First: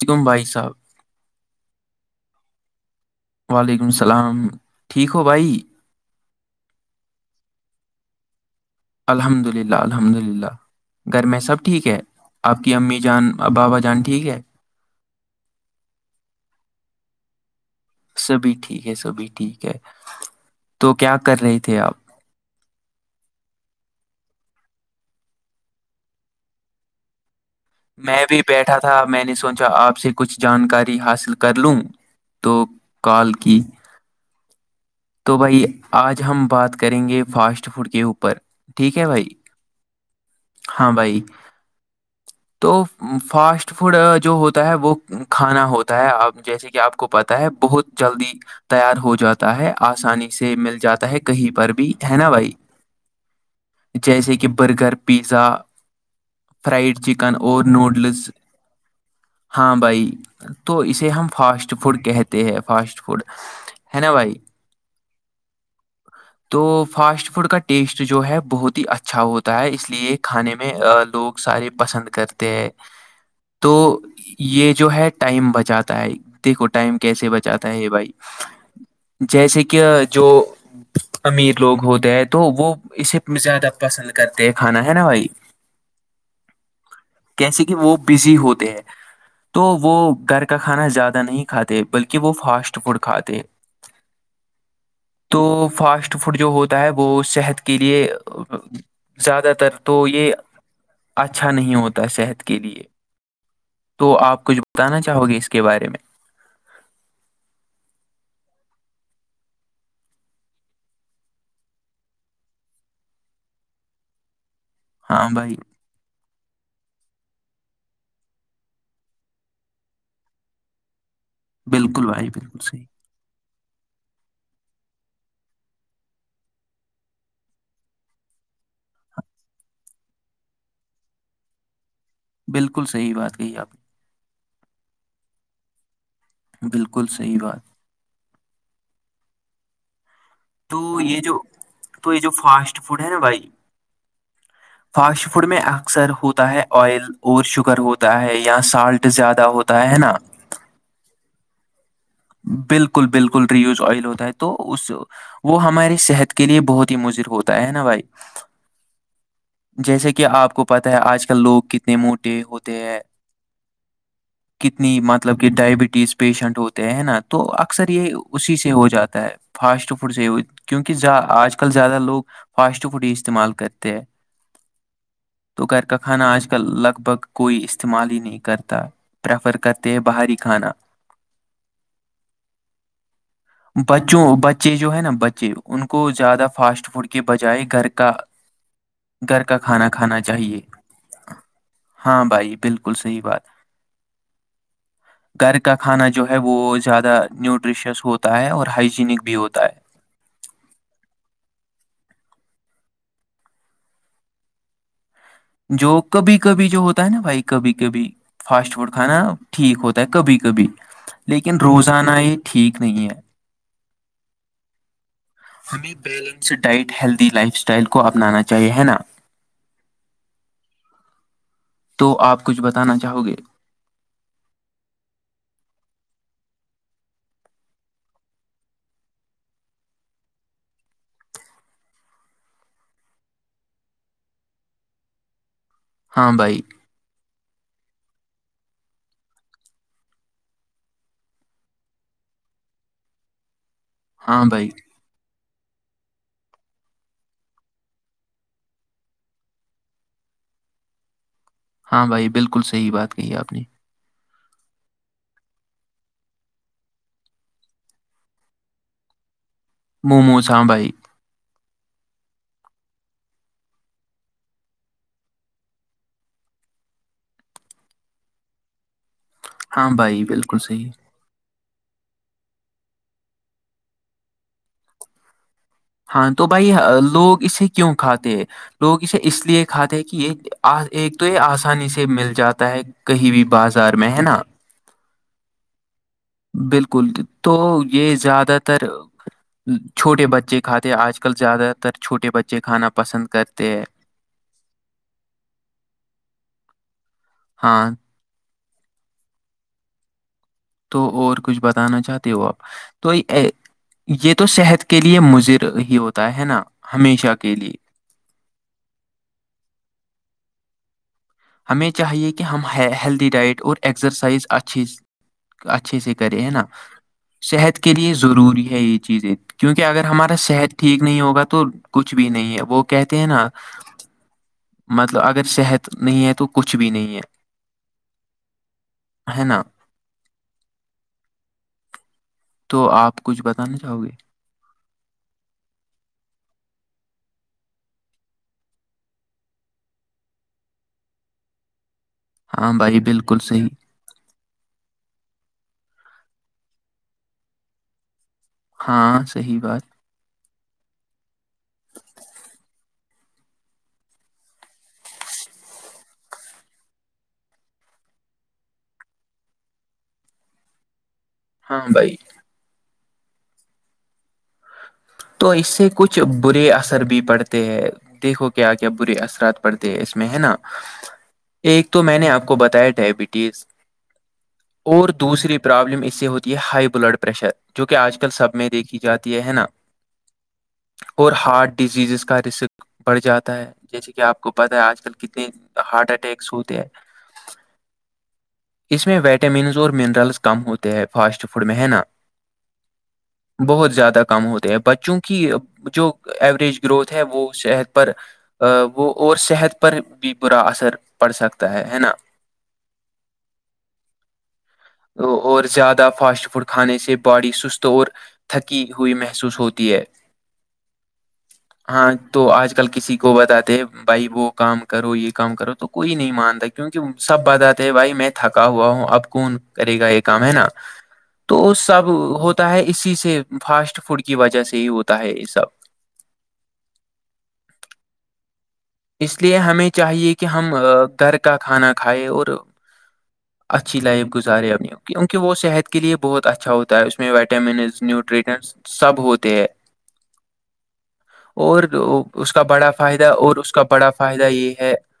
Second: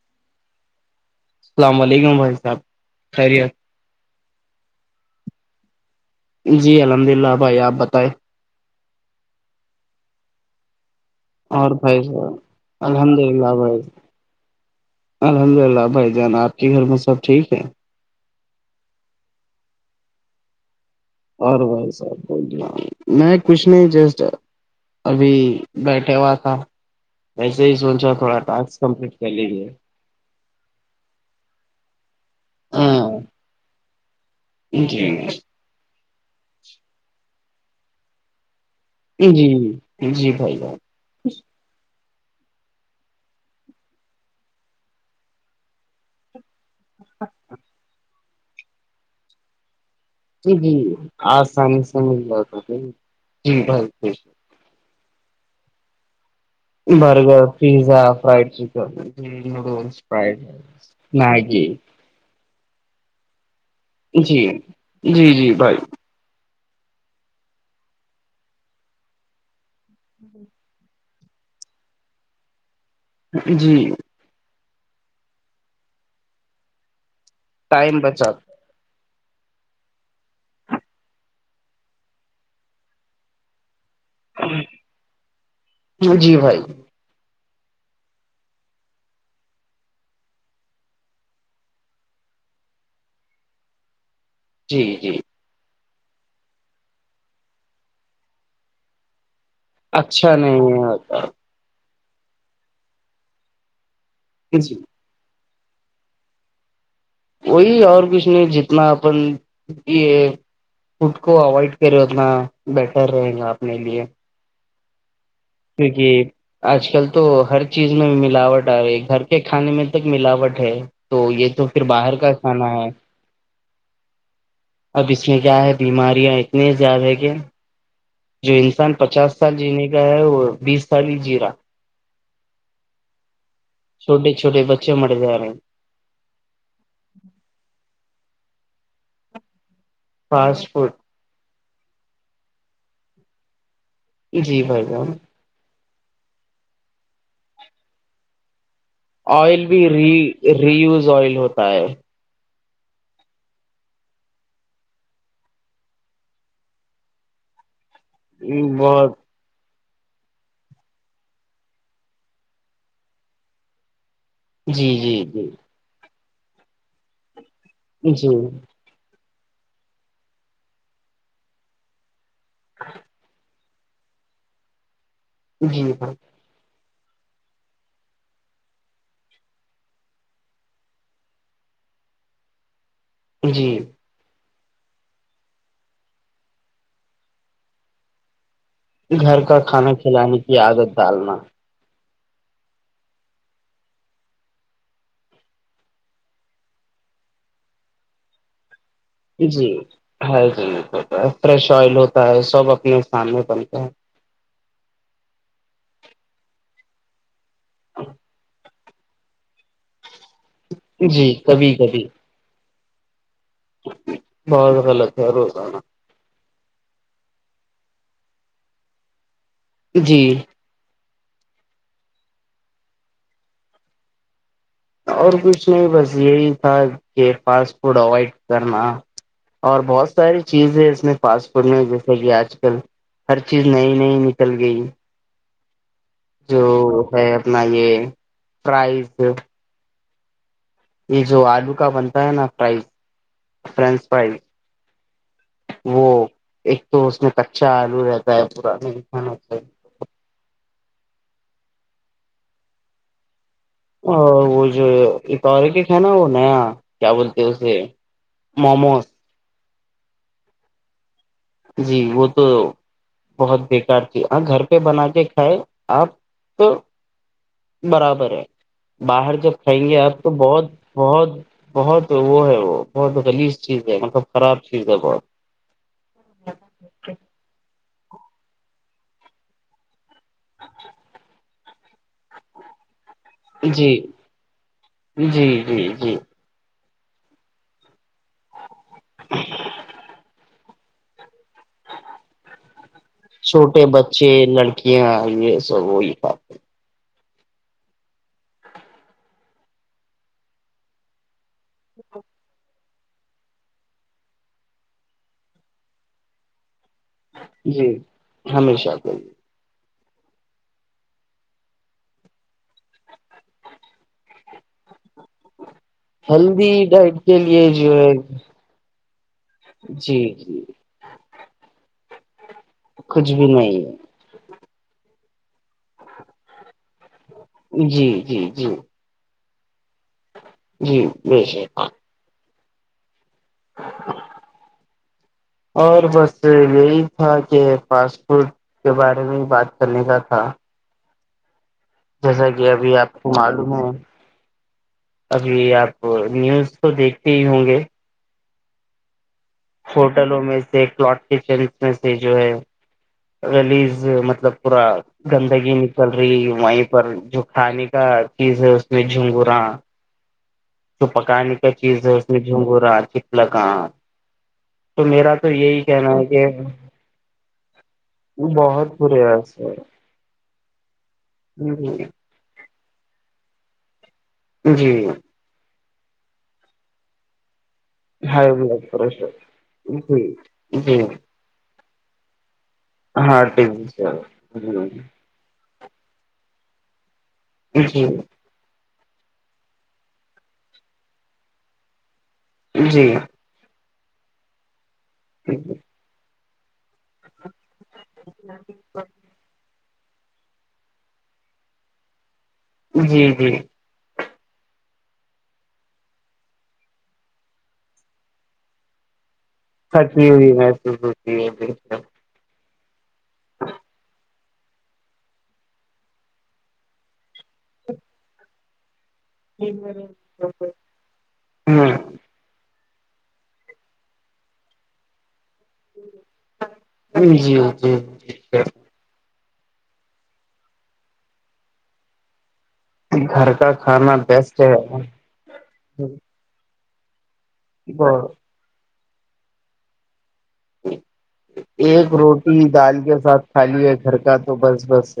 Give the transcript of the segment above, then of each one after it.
شگم بائی صاحب السلام علیکم بھائی صاحب خیری وعلیکم السلام ٹھیک ہو بھائی جی الحمد للہ بھائی آپ بتائیں الحمد للہ الحمد للہ گھر میں سب اور ٹھیک ہے بھائی صاحب آپ کی امی الحمد جان للہ بابا بھائی جان ٹھیک ہے الحمد للہ بھائی جانا آپ کے گھر میں سب ٹھیک ہے سبھی ٹھیک ہے سبھی ٹھیک ہے تو کیا کر رہے اور تھے بائی آپ سر کو میں کچھ نہیں جسٹ ابھی بیٹھا ہوا تھا وسے ہی سوچا میں تھوڑا بھی بیٹھا ٹسک تھا کمپلیٹ میں کر نے سوچا لیجیے آپ سے کچھ جانکاری حاصل کر لوں تو ہاں کال کی جی تو بھائی آج ہم بات کریں گے فاسٹ فوڈ کے اوپر ٹھیک ہے بھائی جی جی جی بھائی بائی ہاں بھائی تو فاسٹ فوڈ جو ہوتا ہے وہ کھانا ہوتا ہے آپ جیسے آپ کو پتا ہے بہت جلدی تیار ہو جاتا ہے آسانی جی سے مل جی جاتا ہے کہیں پر آسانی بھی سے ہے مل نا بھائی جاتا ہے۔ جی بھائی جیسے کہ برگر پ پیزا فرائڈ چکن برگر اور پیزا نوڈلس فرائڈ چکن ہاں نوڈلس بھائی فرائڈ تو رائس اسے ہم میگی فاسٹ فوڈ کہتے ہیں فاسٹ فوڈ ہے نا بھائی جی جی جی بھائی تو فاسٹ فوڈ کا ٹیسٹ جو ہے بہت ہی اچھا ہوتا ہے اس لیے کھانے میں لوگ سارے پسند کرتے ہیں تو جی یہ جو ہے ٹائم بچاتا ہے دیکھو ٹائم کیسے بچاتا ہے یہ ٹائم بھائی بچا جیسے کہ جو امیر لوگ ہوتے ہیں تو وہ اسے زیادہ پسند کرتے کھانا ہے نا بھائی جی بھائی کیسے کہ وہ بزی ہوتے ہیں تو وہ گھر کا کھانا زیادہ نہیں کھاتے بلکہ وہ فاسٹ فوڈ کھاتے جی جی تو فاسٹ فوڈ جو ہوتا ہے وہ صحت کے لیے زیادہ تر تو یہ اچھا نہیں ہوتا اچھا نہیں ہوتا صحت کے لیے تو آپ کچھ جی بتانا چاہو گے اس کے بارے میں وہی اور کچھ نہیں جتنا اپن یہ فڈ کو اوائڈ کرے اتنا بیٹر رہے گا اپنے لیے ہاں بھائی کیکہ آج کل تو ہر چیز میں ملاوٹ آ رہی ہے گھر کے کھانے میں تک ملاوٹ ہے تو یہ تو پھر بالکل باہر بھائی کا بالکل کھانا صحیح ہے اب اس میں کیا ہے بیماریاں اتنی زیادہ ہے کہ جو انسان پچاس سال جینے کا ہے وہ بیس سال ہی جی رہا بالکل صحیح بات کہی آپ نے چھوٹیے چھوے بچے مے رہے بالکل صحیح بات فاسٹ تو فوڈ یہ جو تو یہ جو فاسٹ فوڈ ہے نا بھائی جی بھائی جان فڈ میں اکثر ہوتا ہے آئل اور شوگر ہوتا ہے یا سالٹ زیادہ آئل بھی ہوتا ہے نا ری ریوز آئل ہوتا ہے بالکل بالکل ریوز آئل ہوتا ہے تو اس وہ ہماراری صحت کے لیے بہت ہی مضر ہوتا ہے نا بھائی یہ مت جیسے کہ آپ کو پتاہ ہے آج کل لوگ کتنے موٹے ہوتے ہیں جی کتنی جی مطلب جی کہ ڈائبٹیز پیشنٹ ہوتے ہیں ہے نا تو اکثر یہ جی اسی سے ہو جاتا ہے فاسٹ فوڈ سے ہی ہو کیونکہ آج کل زیادہ لوگ فاسٹ فوڈ ہی استعمال کرتے ہیں تو جی گھر کا بھائی کانا آج لگ بھگ کوئی استعمال ہی نہیں کرتا پریفر کرتے ہیں باہری کھانا جی بچ جو بچے جو ہے نا بچے ان کو زیادہ فاسٹ فوڈ کے بجائے گھر کا گھر کا کھانا کھلانے کی عادت ڈالنا ہاں بھائی بالکل صحیح بات گھر کا کھانا جو ہے وہ زیادہ نیوٹریشیس ہوتا ہے اور ہائجینک بھی ہوتا جی ہے ہ جیتا ہے فریش آئل ہوتا ہے سب اپنے سامنے بنتے ہیں جو کبھی کبھی جو ہوتا ہے نا بھائی کبھی کبھی فاسٹ فوڈ کھانا ٹھیک ہوتا ہے کبھی کبھی ہے جی لیکن کبھی کبھی روزانہ یہ ٹھیک نہیں ہے بہت حل تھرو س balanced diet healthy lifestyle کو اپنانا چاہیے ہے نا جی تو آپ کچھ بتانا چاہو گے اور کچھ نہیں بس یہی تھا کہ فاسٹ فوڈ اوائڈ کرنا اور بہت ساری چیز ہے اس میں فاسٹ فوڈ میں جیسے کہ آج کل ہر چیز نئی نئی نکل گئی ہاں بھائی جو ہے اپنا یہ پرائز یہ جو آلو کا بنتا ہے نا فز فرینچ فز ہاں بھائی وہ ایک تو اس میں کچا آلو رہتا ہے پانا ہاں بھائی بالکل صحیح بات کہی آپ نے اور وہ جو اتارے کے نا وہ نیا کیا بولتے اسے مموز موومو سانبائی جی وہ تو بہت بیکار تھی ہ گھر پہ بنا کے کھائے آپ تو برابر ہے باہر جب کھائیں ہاں گے آپ بھائی تو بالکل بہت صحیح بہت بہت وہ ہے وہ بہت خلیس چیز ہے مطلب خراب چیز ہے بہت ہاں تو بھائی لوگ اسے کیوں کھاتے ہیں لوگ اسے اس لیے کھاتے ہیں کہ یہ ایک تو یہ آسانی سے مل جاتا ہے کہیں بھی بازار جی میں ہے نا جی جی جی بالکل تو یہ زیادہ تر چھوٹے بچے کھاتے آج کل زیادہ ا تر چھوٹے بچے کھانا پسند کرتے ہیں چھوٹے بچے لڑکیاں یہ سب وہی کھاتے ہاں تو اور کچھ بتانا چاہتے ہو آپ تو یہ تو صحت کے لیے مضر ہی ہوتا ہے نا [unintelligible] کے لیے جی ہمیشہ کویے ہمیں چاہیے کہ ہم ہیلدی ڈائٹ اور ایکسرسائز اچھی اچھے سے کرے ہے نا ہیلدی ڈائٹ کے صحت کے جو ہے لیے ضروری ہے یہ چیزیں کیونکہ اگر جی ہمارا جی صحت ٹھیک نہیں ہوگا تو کچھ بھی نہیں ہے وہ کہتے ہیں کچھ بھی نا نہیں مطلب اگر صحت نہیں ہے تو کچھ بھی نہیں ہے جی جی جی ہے نا جی بیچے ہاں تو آپ کچھ بتانا چاہو گے اور بس یہی تھا کہ فاسٹ فوڈ کے بارے میں بات کرنے کا تھا جیسا کہ ہاں ابھی بھائی آپ کو بالکل صحیح معلوم ہے ابھی آپ نیوز کو دیکھتے ہی ہوں گے [unintelligible] ہاں صحیح بات ہوٹلوں میں سے کلاٹ کچن میں سے جو ہے لیز مطلب پورا گندگی نکل رہی وہیں پر جو کھانے کا چیز ہے اس میں جھنگورا جو پکانے کا ہاں چیز ہے بھائی اس میں جھگورا چپلک تو اس سے کچھ برے اثر بھی پڑتے ہیں دیکھو کیا کیا بہت برے اثرات ایسے پڑتے ہیں اس میں ہے نا ایک تو جی میں نے آپ کو بتایا ڈائبٹیز جی اور دوسری پرابلم اس سے ہوتی ہے ہائی بلڈ پریشر جو کہ آج کل ہائی سب میں بلڈ دیکھی پریشر جاتی ہے نا جی جی ہارٹ ڈیزیزز کا رسک بڑھ ہارٹ جاتا ہے ڈزیز جیسے کہ آپ کو پتا ہے آج کل کت ہارٹ اٹیکس ہوتے ہے جی اس میں وائٹامنس اور منرلز کم ہوتے ہیں فاسٹ فوڈ میں ہے نا جی بہت زیادہ کم ہوتے ہیں بچوں کی جو ایوریج گروتھ ہے وہ صحت پر وہ اور صحت پر بھی برا اثر پڑ سکتا ہے ہے نا جی جی اور زیادہ فاسٹ فوڈ کھانے سے باڈی سست اور تھکی ہوئی محسوس ہوتی ہے سچی ہوئی محسوس ہوتی ہے ہاں تو آج کل کسی کو بتاتے بھائی وہ کام کرو یہ کام کرو تو کوئی نہیں مانتا کیونکہ سب بتاتے بھائی میں تھکا ہوا ہوں اب کون کرے گا یہ کام ہے نا تو ہ سب ہوتا ہے اسی سے فاسٹ فوڈ کی وجہ سے ہی ہوتا ہے یہ سب ج جی جی اس لیے ہمیں چاہیے کہ ہم گھر کا کھانا کھائائے اور گھر کا اچھی کھانا لائف بیسٹ گزارے ہے اپنی کی ون کہہ وہ صحت کے لیے بہت اچھا ہوتا ہے اس میں وائٹامنز نیوٹریٹنس سب ہوتے ہیں اور ایک اس کا روٹی بڑا دال کے فائدہ ساتھ اور کھا اس کا لی ب ہے بڑا گھر کا فائدہ تو یہ بس ہے بس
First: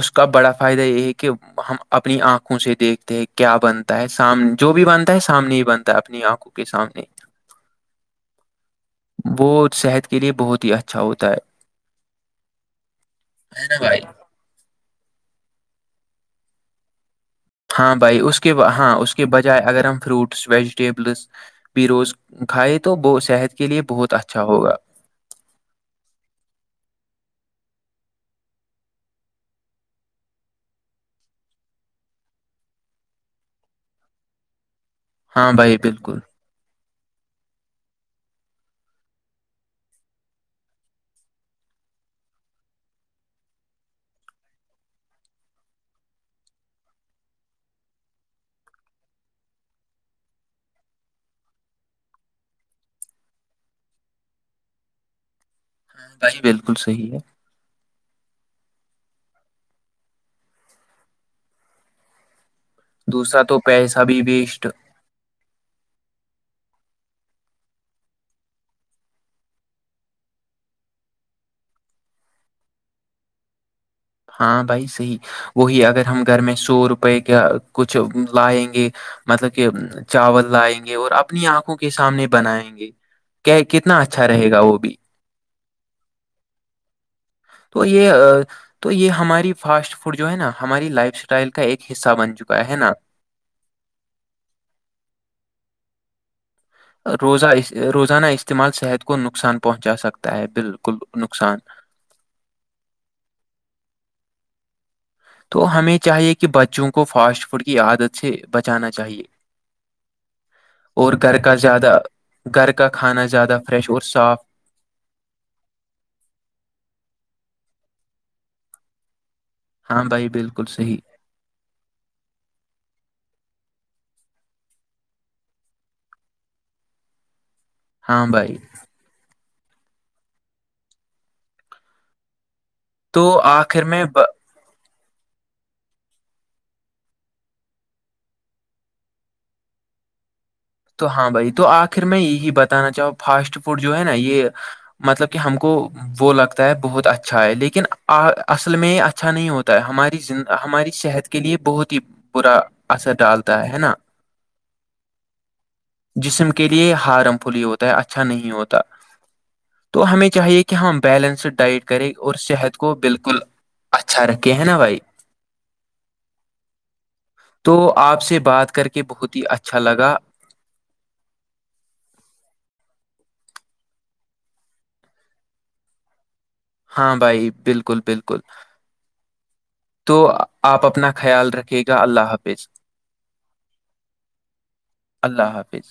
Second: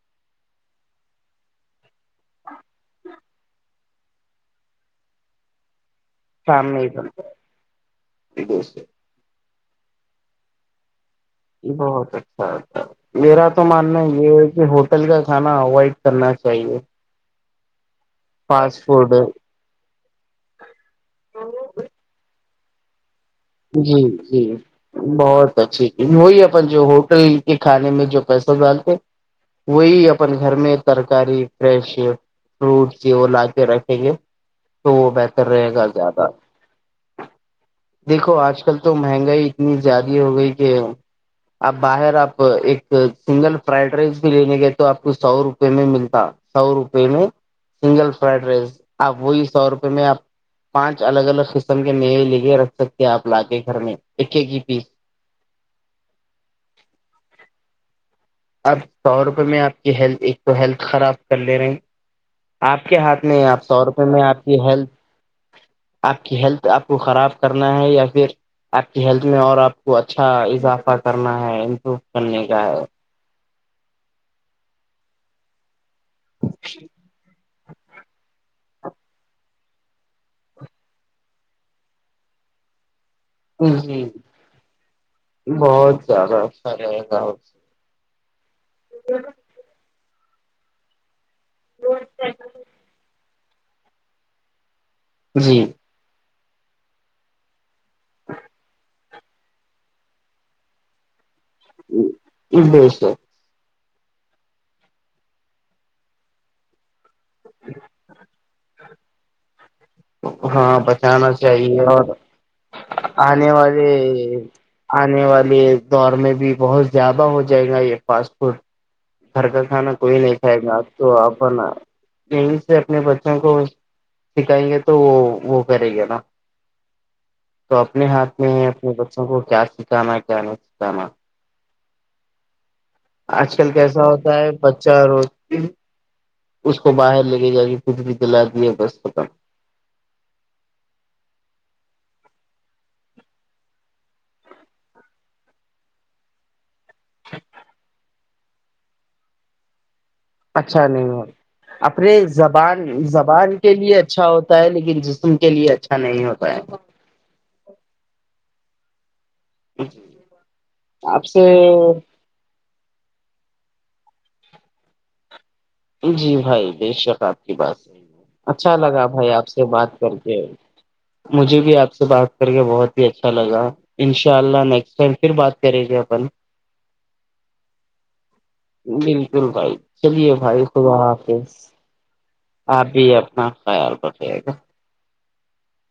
اس کا بڑا فائدہ یہ ہے کہ ہم اپنی آنکھوں سے دیکھتے ہیں کیا بنتا ہے سام جو بھی بنتا ہے سامنے ہی بنتا اپنی آنکھوں کے شام میں ہی سامنے بنتا دیشے وہ صحت کے لیے بہت ہی اچھا ہوتا ہے یہ بہت اچھا اچا میرا تو ہے نا ماننا بھائی یہ ہے کہ ہوٹل کا کھانا اوائڈ کرنا چاہیے ہاں بھائی اس کے فاسٹ ہاں اس فوڈ کے بچ چاہے اگر ہم فروٹس ویجیٹیبلس بھی روز کھائے تو ب صحت کے لیے جی بہت اچھا جی ہوگا بہت اچھی وہی اپن جو ہوٹل کے کھانے میں جو پیسہ ڈالتے وہی اپن گھر میں ترکاری فریش فروٹ کی وہ لا کے رکھیں گے تو وہ بہتر ہاں رہے بھائی گا بالکل زیادہ دیکھو آج کل تو مہنگائی اتنی زیادہ ہو گئی کہ اب باہر آپ ایک سنگل فرائیڈ رائس بھی لینے گئے تو آپ کو سو روپے میں ملتا سو روپئے میں سنگل فرائڈ رائس آپ وہی سو روپے میں آپ پانچ الگ الگ قسم کے میوے ل کےے رکھ سکتے آپ لا کے گھر میں ایک ایک ہی پیس ہاں بھائی بالکل صحی ہے اپ سو روپئے میں آپ کی ہیلتھ ایک تو ہیلتھ خراب کر لے رہے ہیں آپ کے ہاتھ دوسرا میں تو آپ طور پہ پیسہ بھی میں آپ کی ویسٹ ہیلپ آپ کی ہیلتھ آپ کو خراب کرنا ہے یا پھر آپ کی ہیلتھ میں اور آپ کو اچھا اضافہ کرنا ہے امپروو کرنے کا ہے ہاں بھائی صحی وہی اگر ہم گھر میں سو روپے کا کچھ لائیں گے مطلب کہ چاول لائیں گے اور اپنی آنکھوں کے سامنے بنائیں گے کہ کتنا جی اچھا رہے گا وہ بھی بہت زیادہ اچھا رہے گا تو یہ تو یہ ہماری فاسٹ فوڈ جو ہے نا ہماری لائف اسٹائل کا ایک حصہ بن چکا ہے نا جی [unintelligible] روزہ اس روزانہ استعمال صحت کو نقصان پہنچا سکتا ہے بالکل نقصان ا بیسے [unintelligible] تو ہمیں چاہیے کہ بچوں کو فاسٹ فوڈ کی عادت سے بچانا چاہیے ہاں اور بچانا گھر کا چاہیے زیادہ اور گھر کا کھانا آنے زیادہ والے فریش اور صاف آنے والے دور میں بھی بہت زیادہ ہو جائے گا یہ فاسٹپورٹ گھر کا کھانا ہاں کوئی بھائی نہیں کھائے بالکل گا آپ صحیح تو اپن یہ سے اپنے بچوں کو سکھائیں گے تو وہ وہ کرے گا نا تو اپنے ہاں ہاتھ میں بھائی اپنے بچوں کو کیا سکھانا کیا نہیں سکھانا تو آج کل آخر کیسا میں ب... ہوتا ہے بچہ رو اس کو باہر لگے جا کے کھ بھی دلا دیا بس ختم تو ہاں بھائی تو آخر میں یہی بتانا چاہوں فاسٹ فوڈ جو ہے نا یہ مطلب کہ ہم کو وہ لگتا ہے بہت اچھا ہے لیکن اصل میں اچھا نہیں ہوتا ہے ہماری زندگ اچھا نہیں ہے اپنے برا زبان اثر زبان ڈالتا کے ہے نا لیے اچھا ہو لیکن جسم کے لیے اچھا نہیں جسم ہوتا کے ہے لیے ہارم فل ہی ہوتا ہے اچھا نہیں ہوتا تو ہمیں چاہیے کہ ہم آپ سے بیلنسڈ ڈائٹ کریں اور صحت کو بالکل اچھا رکھے ہے نا بھائی جی بھائی بے شک آپ کی تو بات ہو آپ سے بات اچھا کر کے لگا بھائی بہت ہی آپ سے اچھا بات لگا کر کے مجھے بھی آپ سے بات کر کے بہت ہی اچھا لگا ان شاء اللہ نیکسٹ ٹائم پھر بات کریں گے اپن ہاں بھائی بالکل بالکل بالکل بھائی تو چلیے بھائی آپ خدا اپنا خیال حافظ رکھے گا اللہ حافظ آپ بھی اپنا خیال رکھے گا اللہ حافظ